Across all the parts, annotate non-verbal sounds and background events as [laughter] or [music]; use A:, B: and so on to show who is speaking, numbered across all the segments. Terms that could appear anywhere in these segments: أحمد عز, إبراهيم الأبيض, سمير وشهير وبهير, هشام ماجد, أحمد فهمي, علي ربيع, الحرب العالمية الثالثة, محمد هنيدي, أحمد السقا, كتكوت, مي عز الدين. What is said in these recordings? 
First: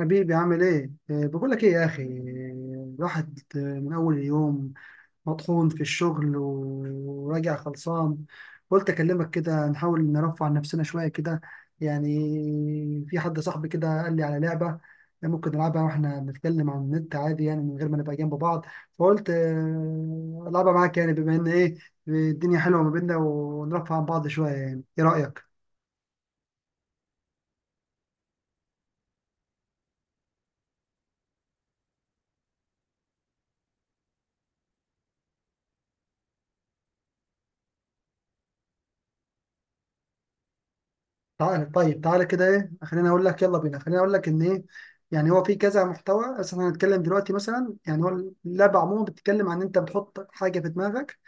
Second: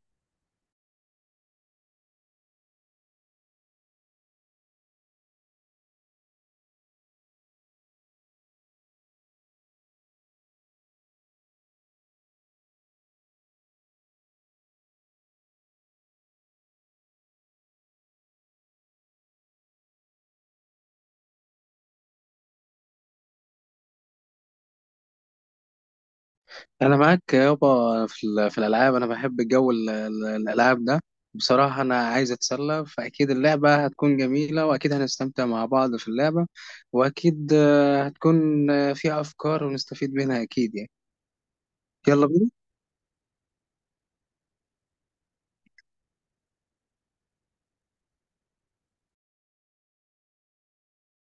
A: حبيبي، عامل ايه؟ إيه، بقول لك ايه يا اخي، إيه، الواحد من اول اليوم مطحون في الشغل و- وراجع خلصان. قلت اكلمك كده، نحاول نرفع عن نفسنا شويه كده. يعني في حد صاحبي كده قال لي على لعبه، ممكن نلعبها واحنا بنتكلم عن النت عادي، يعني من غير ما نبقى جنب بعض. فقلت العبها معاك، يعني بما ان ايه، الدنيا حلوه ما بيننا ونرفع عن بعض شويه. يعني ايه رايك؟
B: انا معاك يابا في في الالعاب، انا بحب جو الالعاب ده. بصراحه انا عايز اتسلى، فاكيد اللعبه هتكون جميله واكيد هنستمتع مع بعض في اللعبه. واكيد هتكون فيها افكار ونستفيد منها اكيد يعني.
A: تعال طيب، تعالى
B: يلا
A: كده
B: بينا.
A: ايه، خليني اقول لك يلا بينا، خليني اقول لك ان ايه، يعني هو في كذا محتوى، بس احنا هنتكلم دلوقتي مثلا. يعني هو اللعبه عموما بتتكلم عن ان انت بتحط حاجه في دماغك،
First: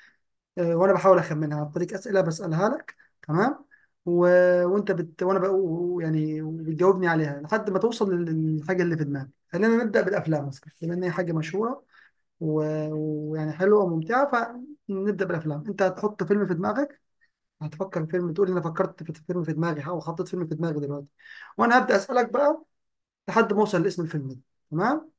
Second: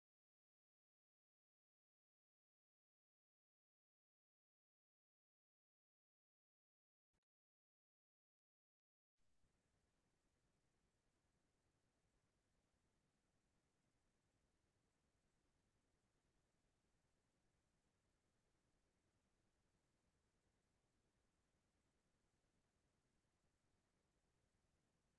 A: وانا بحاول اخمنها عن طريق اسئله بسالها لك. تمام. و... وانت وانا بقى، يعني بتجاوبني عليها لحد ما توصل لل- للحاجه اللي في دماغك. خلينا نبدا بالافلام مثلا، بما ان هي حاجه مشهوره و- ويعني حلوه وممتعه. فنبدا بالافلام. انت هتحط فيلم في دماغك، هتفكر في فيلم، تقول لي انا فكرت في فيلم في دماغي او حطيت فيلم في دماغي دلوقتي، وانا هبدا اسالك بقى لحد ما اوصل لاسم الفيلم ده. تمام.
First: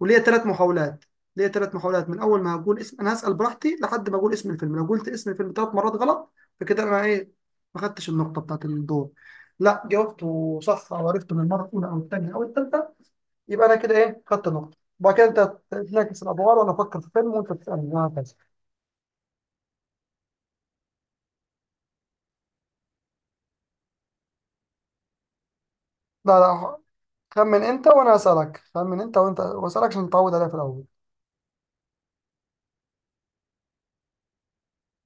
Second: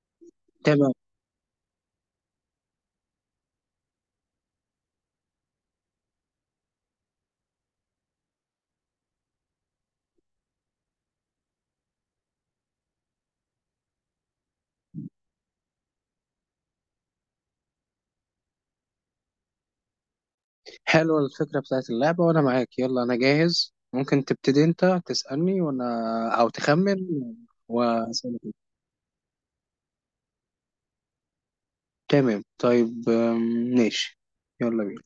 A: وليا ثلاث
B: تمام،
A: محاولات. ليا ثلاث محاولات من اول ما هقول اسم، انا هسال براحتي لحد ما اقول اسم الفيلم. لو قلت اسم الفيلم ثلاث مرات غلط فكده انا ايه، ما خدتش النقطه بتاعت الدور. لا، جاوبته صح او عرفته من المره الاولى او الثانيه او الثالثه، يبقى انا كده ايه، خدت نقطه. وبعد كده انت تنعكس الادوار، وانا افكر في فيلم وانت تسالني وهكذا.
B: حلوه الفكره بتاعت اللعبه وانا معاك، يلا انا جاهز، ممكن تبتدي انت تسالني وانا،
A: لا
B: او
A: لا،
B: تخمن
A: خمن انت وانا
B: واسالك.
A: اسالك، خمن انت وانت واسالك عشان نتعود عليها في الاول.
B: تمام طيب، ماشي، يلا بينا.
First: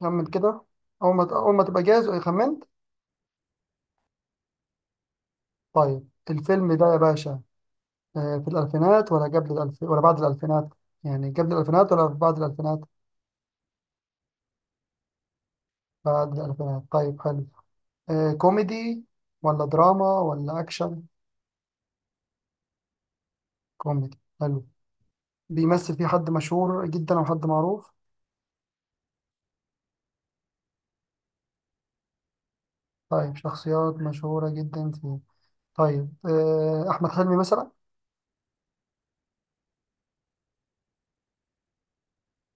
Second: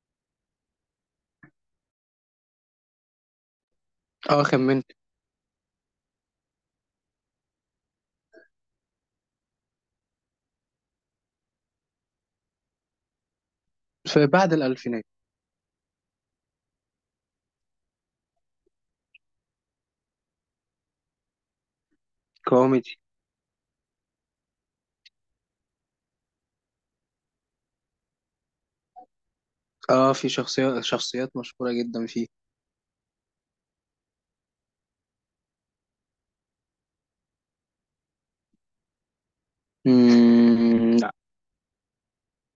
A: خمن كده. أول ما تبقى جاهز خمنت.
B: اه خمنت.
A: طيب الفيلم ده يا باشا، في الألفينات ولا قبل الألف ولا بعد الألفينات؟ يعني قبل الألفينات ولا بعد الألفينات؟
B: في بعد الالفينات.
A: بعد الألفينات، طيب حلو. كوميدي ولا دراما ولا أكشن؟
B: كوميدي.
A: كوميدي، حلو. بيمثل فيه حد مشهور جدا أو حد معروف؟
B: اه، في شخصيات شخصيات مشهورة جدا فيه.
A: طيب، شخصيات مشهورة جدا فيه. طيب أحمد حلمي مثلا؟
B: لا.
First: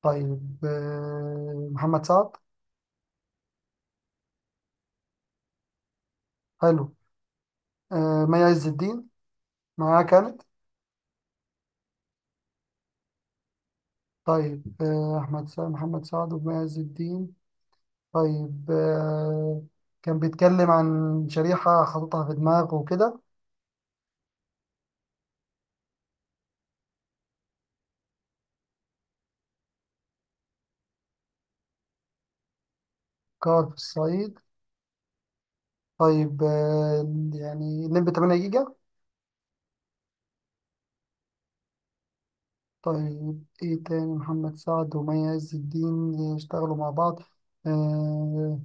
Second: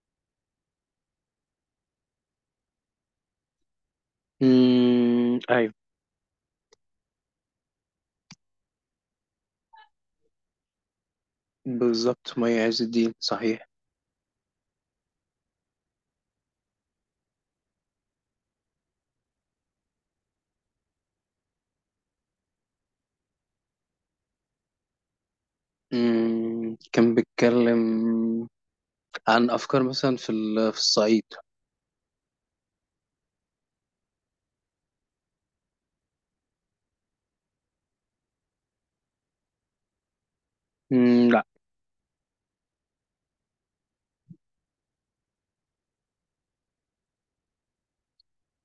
A: طيب محمد سعد؟
B: ايوه.
A: حلو. مي عز الدين معاه كان؟
B: بالظبط، مي عز الدين، صحيح.
A: طيب، آه، أحمد سعد محمد سعد ومعز الدين. طيب كان بيتكلم عن شريحة حاططها في دماغه وكده.
B: كان بيتكلم عن افكار مثلا في في الصعيد.
A: كار في الصعيد. طيب يعني الليمبي 8 جيجا؟
B: لا.
A: طيب إيه تاني محمد سعد ومعز الدين يشتغلوا مع بعض؟ آه،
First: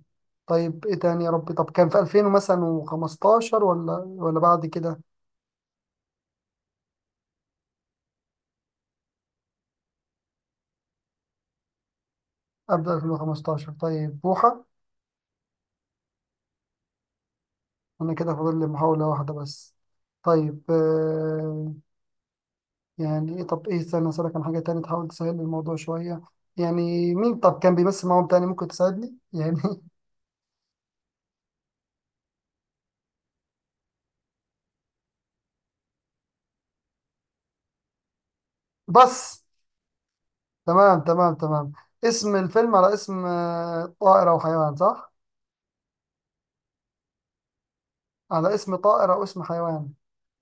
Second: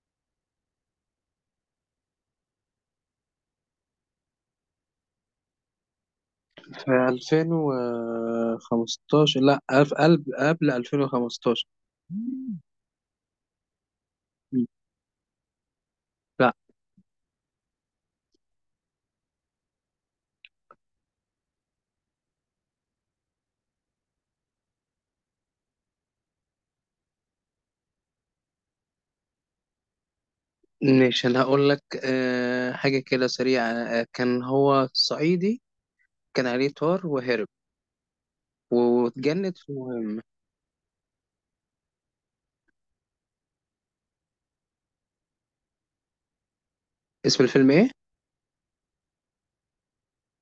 A: طيب إيه تاني يا ربي؟ طب كان في 2000 مثلا وخمستاشر ولا بعد كده؟
B: في 2015، لا ألف... قبل قبل 2015. مم.
A: قبل 2015، طيب بوحة.
B: لا.
A: أنا كده فاضل لي محاولة واحدة بس. طيب يعني إيه؟ طب إيه، استنى أسألك عن حاجة تانية تحاول تسهل لي الموضوع شوية. يعني مين طب كان بيمثل معاهم تاني ممكن تساعدني يعني؟ [laughs]
B: مش انا هقول لك حاجة كده سريعة، كان هو صعيدي، كان عليه طار وهرب
A: بس.
B: واتجند في مهمة.
A: تمام تمام تمام. اسم الفيلم على اسم طائر أو حيوان، صح؟
B: اسم الفيلم ايه؟
A: على اسم طائر أو اسم حيوان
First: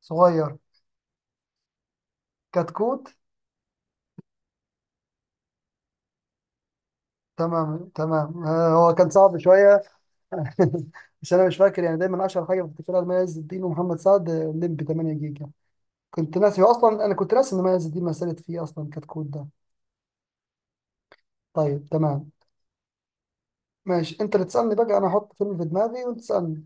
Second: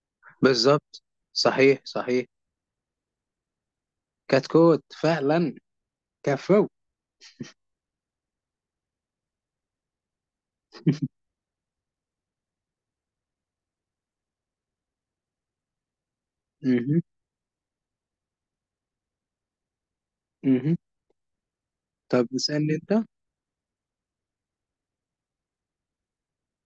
A: صغير.
B: بالظبط، صحيح صحيح.
A: كتكوت.
B: كتكوت فعلا. كفو.
A: تمام تمام، هو كان صعب شوية. [laughs] مش، أنا مش فاكر، يعني دايما أشهر حاجة بفتكرها لما عز الدين ومحمد سعد الليمبي 8 جيجا. كنت ناسي، هو
B: مهم.
A: أصلا أنا كنت ناسي إن ما عز الدين مثلت فيه أصلا كتكوت ده.
B: مهم.
A: طيب
B: طب
A: تمام.
B: اسألني انت.
A: ماشي، انت اللي تسألني بقى، انا هحط فيلم في دماغي وانت تسألني.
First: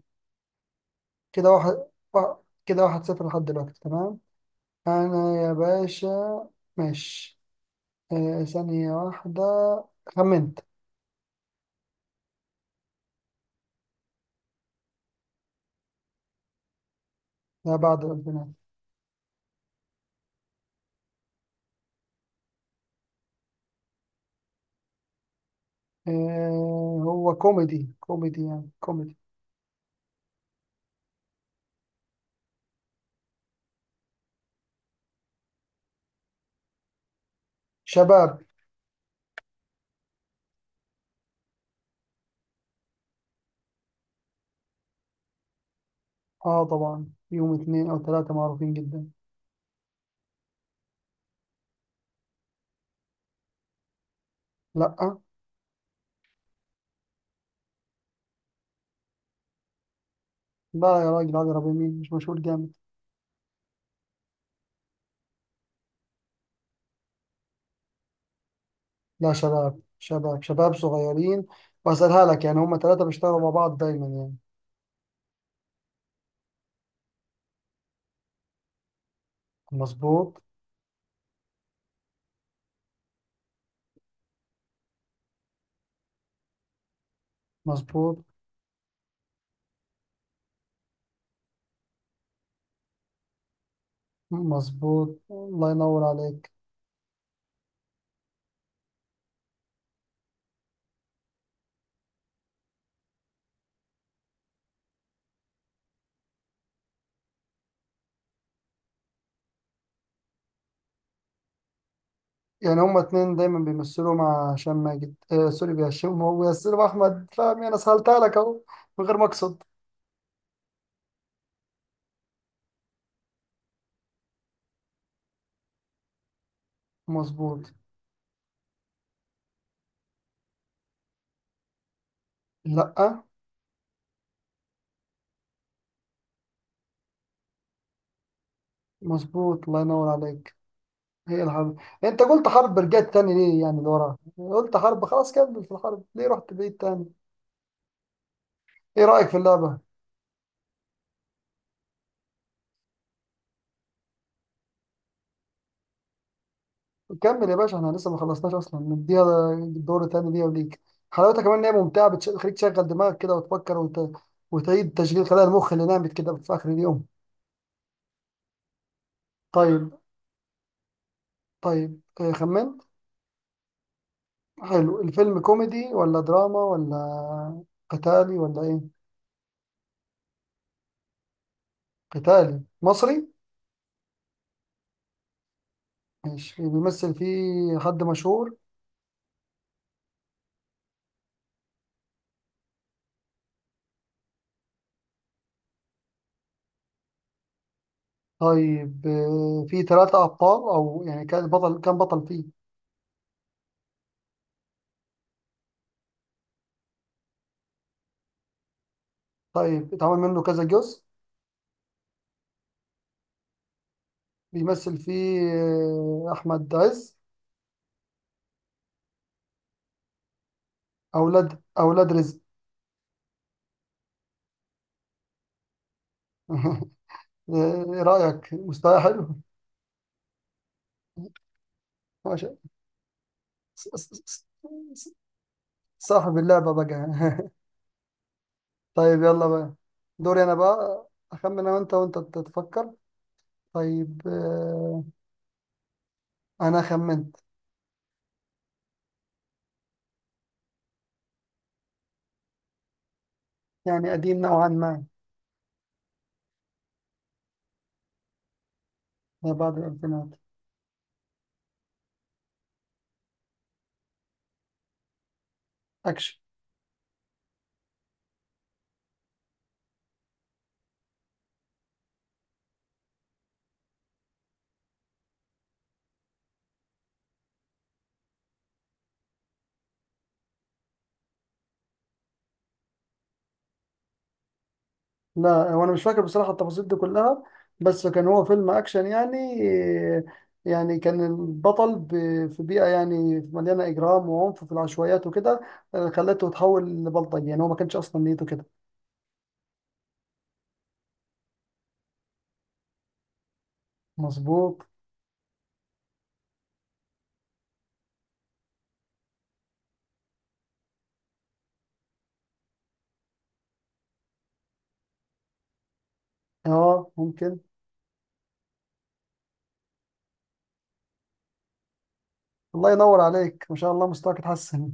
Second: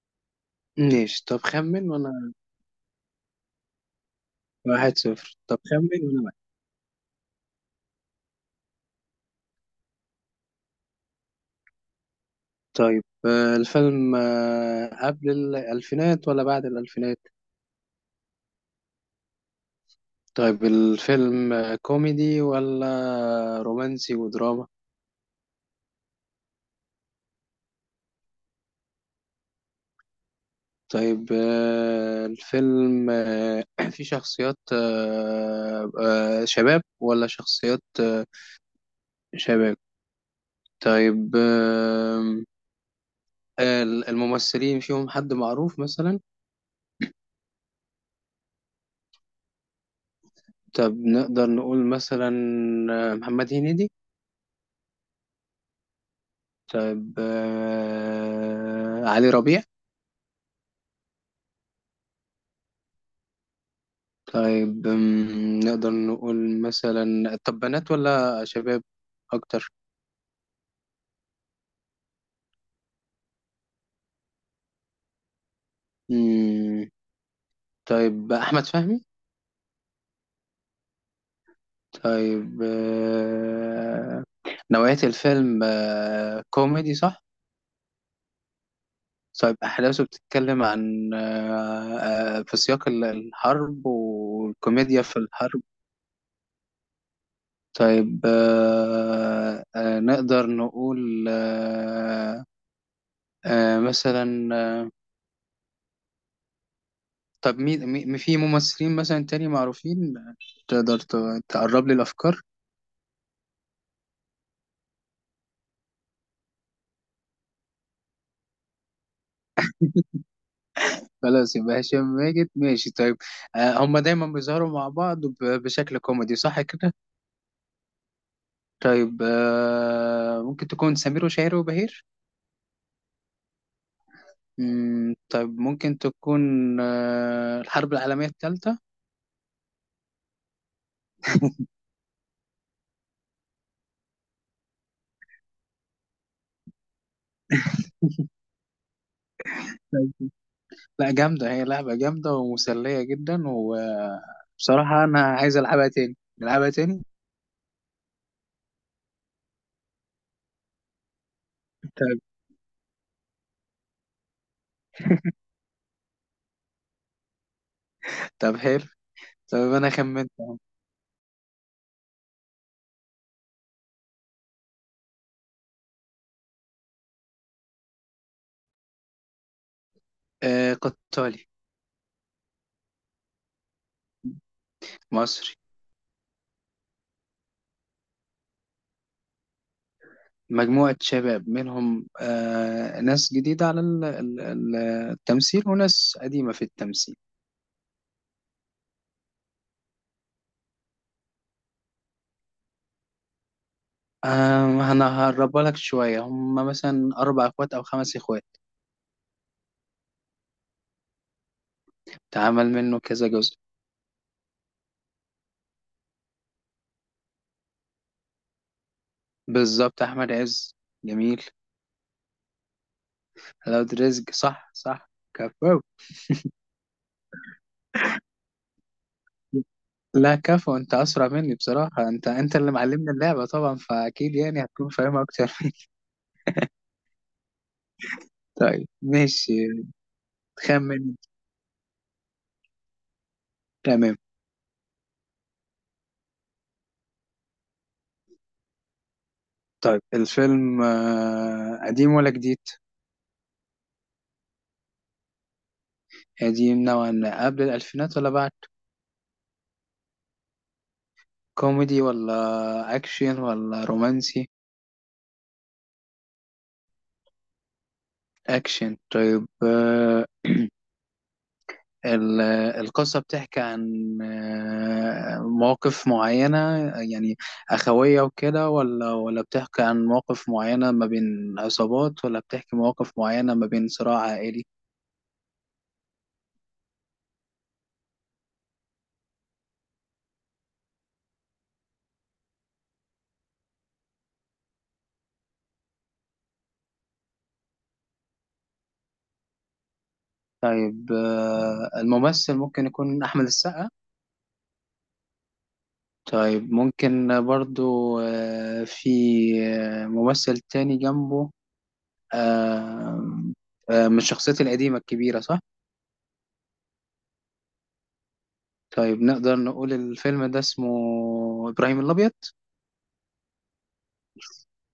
B: ماشي، طب
A: كده
B: خمن
A: واحد
B: وانا.
A: وا- صفر لحد دلوقتي، تمام.
B: واحد صفر،
A: انا يا
B: طب خمن
A: باشا،
B: وانا واحد.
A: ماشي. ثانية واحدة. خمنت.
B: طيب الفيلم قبل الألفينات ولا بعد الألفينات؟
A: لا، بعد البنات.
B: طيب الفيلم كوميدي ولا رومانسي ودراما؟
A: هو كوميدي، كوميدي يعني، كوميدي.
B: طيب الفيلم [clears throat] فيه شخصيات، شباب ولا شخصيات
A: شباب.
B: شباب؟ طيب، الممثلين فيهم حد معروف مثلا؟
A: اه طبعا، يوم اتنين او تلاتة معروفين جدا.
B: طب نقدر نقول مثلا محمد هنيدي؟
A: لا
B: طيب علي ربيع؟
A: لا يا راجل، عادل ربيع مين، مش مشهور جامد.
B: طيب، نقدر نقول مثلا طب بنات ولا شباب؟
A: لا،
B: أكتر.
A: شباب شباب شباب صغيرين. واسألها لك يعني، هما تلاتة بيشتغلوا مع بعض دايما يعني.
B: مم، طيب أحمد فهمي؟
A: مظبوط
B: طيب نوعية الفيلم كوميدي صح؟
A: مظبوط
B: طيب، أحداثه بتتكلم عن في سياق الحرب والكوميديا في
A: مظبوط،
B: الحرب.
A: الله ينور عليك.
B: طيب نقدر نقول مثلا طب مين في ممثلين مثلا تاني معروفين تقدر تقرب لي الأفكار؟
A: يعني هما اتنين دايما بيمثلوا مع هشام ماجد، سوري بهشام، هو بيمثلوا احمد فهمي. انا سهلتها لك اهو من غير ما اقصد.
B: خلاص، يبقى هشام ماجد، ماشي. طيب، هما دايما بيظهروا مع بعض بشكل كوميدي صح كده؟
A: مظبوط.
B: طيب ممكن تكون سمير وشهير وبهير؟
A: لا،
B: طيب ممكن تكون الحرب العالمية الثالثة.
A: مظبوط الله ينور عليك. هي الحرب، انت قلت حرب، رجعت تاني ليه يعني؟ لورا قلت حرب خلاص، كمل في الحرب، ليه رحت بعيد تاني؟ ايه رأيك في اللعبة؟
B: لا جامدة، هي لعبة جامدة ومسلية جدا، وبصراحة أنا عايز ألعبها تاني، نلعبها تاني.
A: كمل يا باشا، احنا لسه ما خلصناش اصلا، نديها دور تاني ليها وليك. حلاوتها كمان ان هي ممتعه،
B: طب.
A: بتش- بتخليك تشغل دماغك كده وتفكر وت... وتعيد تشغيل خلايا المخ اللي نامت كده في اخر اليوم.
B: طب حلو. طب أنا
A: طيب.
B: خمنت أهو.
A: طيب خمنت. حلو. الفيلم كوميدي ولا دراما ولا قتالي ولا ايه؟
B: آه قطالي.
A: قتالي مصري.
B: مصري.
A: ماشي، بيمثل فيه حد مشهور؟
B: مجموعة شباب، منهم آه ناس جديدة على التمثيل وناس قديمة في التمثيل.
A: طيب فيه ثلاثة أبطال أو يعني كان بطل، كان بطل فيه؟
B: آه أنا هقربها لك شوية، هم مثلا أربع إخوات أو خمس إخوات.
A: طيب، اتعمل منه كذا جزء.
B: اتعمل منه كذا جزء.
A: بيمثل فيه أحمد عز.
B: بالظبط، أحمد عز. جميل.
A: اولاد رزق.
B: لو رزق، صح صح، كفو.
A: [laughs] ايه رايك، مستوى حلو؟
B: لا كفو، انت اسرع مني بصراحة، انت
A: ماشي.
B: انت اللي معلمني اللعبة طبعا،
A: ص- ص-
B: فاكيد
A: ص-
B: يعني هتكون
A: ص-
B: فاهمها اكتر مني.
A: صاحب اللعبه بقى. [laughs]
B: [laughs] طيب
A: طيب يلا بقى،
B: ماشي.
A: دوري انا
B: خمن.
A: بقى، اخمن انا وانت، وانت تتفكر.
B: تمام.
A: طيب انا خمنت.
B: طيب الفيلم قديم ولا جديد؟
A: يعني قديم نوعا ما.
B: قديم نوعا ما، قبل الالفينات ولا بعد؟
A: ما بعد الالفينات.
B: كوميدي ولا اكشن ولا رومانسي؟
A: اكشن.
B: اكشن. طيب ال- القصة بتحكي عن مواقف معينة، يعني أخوية وكده، ولا ولا بتحكي عن مواقف معينة ما بين عصابات، ولا بتحكي مواقف معينة ما بين صراع عائلي؟
A: لا، وانا مش فاكر بصراحه التفاصيل دي كلها، بس كان هو فيلم اكشن يعني. يعني كان البطل في بيئه يعني مليانه اجرام وعنف في العشوائيات وكده، خلته يتحول لبلطجي يعني، هو ما كانش اصلا نيته كده.
B: طيب الممثل ممكن يكون أحمد السقا؟
A: مظبوط.
B: طيب ممكن برضو في ممثل تاني جنبه آه، من الشخصيات القديمة الكبيرة صح؟
A: اه ممكن.
B: طيب نقدر نقول الفيلم ده اسمه إبراهيم الأبيض.
A: الله ينور عليك ما شاء الله، مستواك اتحسن.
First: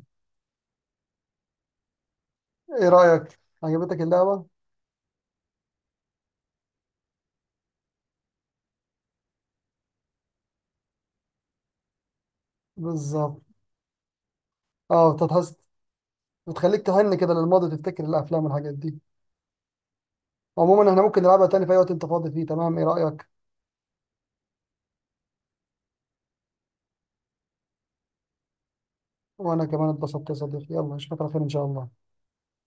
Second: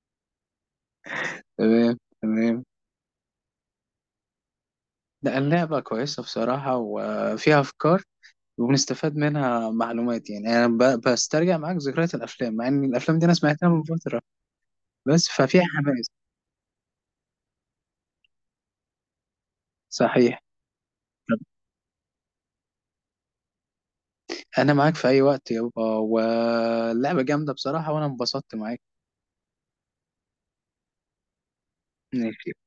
B: تمام تمام.
A: ايه رايك، عجبتك اللعبه؟
B: لا اللعبة كويسة بصراحة وفيها أفكار، وبنستفاد منها معلومات يعني، أنا بسترجع معاك ذكريات الأفلام، مع إن الأفلام دي أنا
A: بالظبط،
B: سمعتها من فترة.
A: اه
B: بس
A: بتتحس،
B: ففيها حماس.
A: بتخليك تهن كده للماضي، تفتكر الافلام والحاجات دي.
B: صحيح.
A: عموما احنا ممكن نلعبها تاني في اي وقت انت فاضي فيه، تمام؟ ايه رايك؟
B: أنا معاك في أي وقت يابا، واللعبة جامدة بصراحة وأنا انبسطت.
A: وانا كمان اتبسطت يا صديقي، يلا اشوفك على خير ان شاء الله.
B: معاك.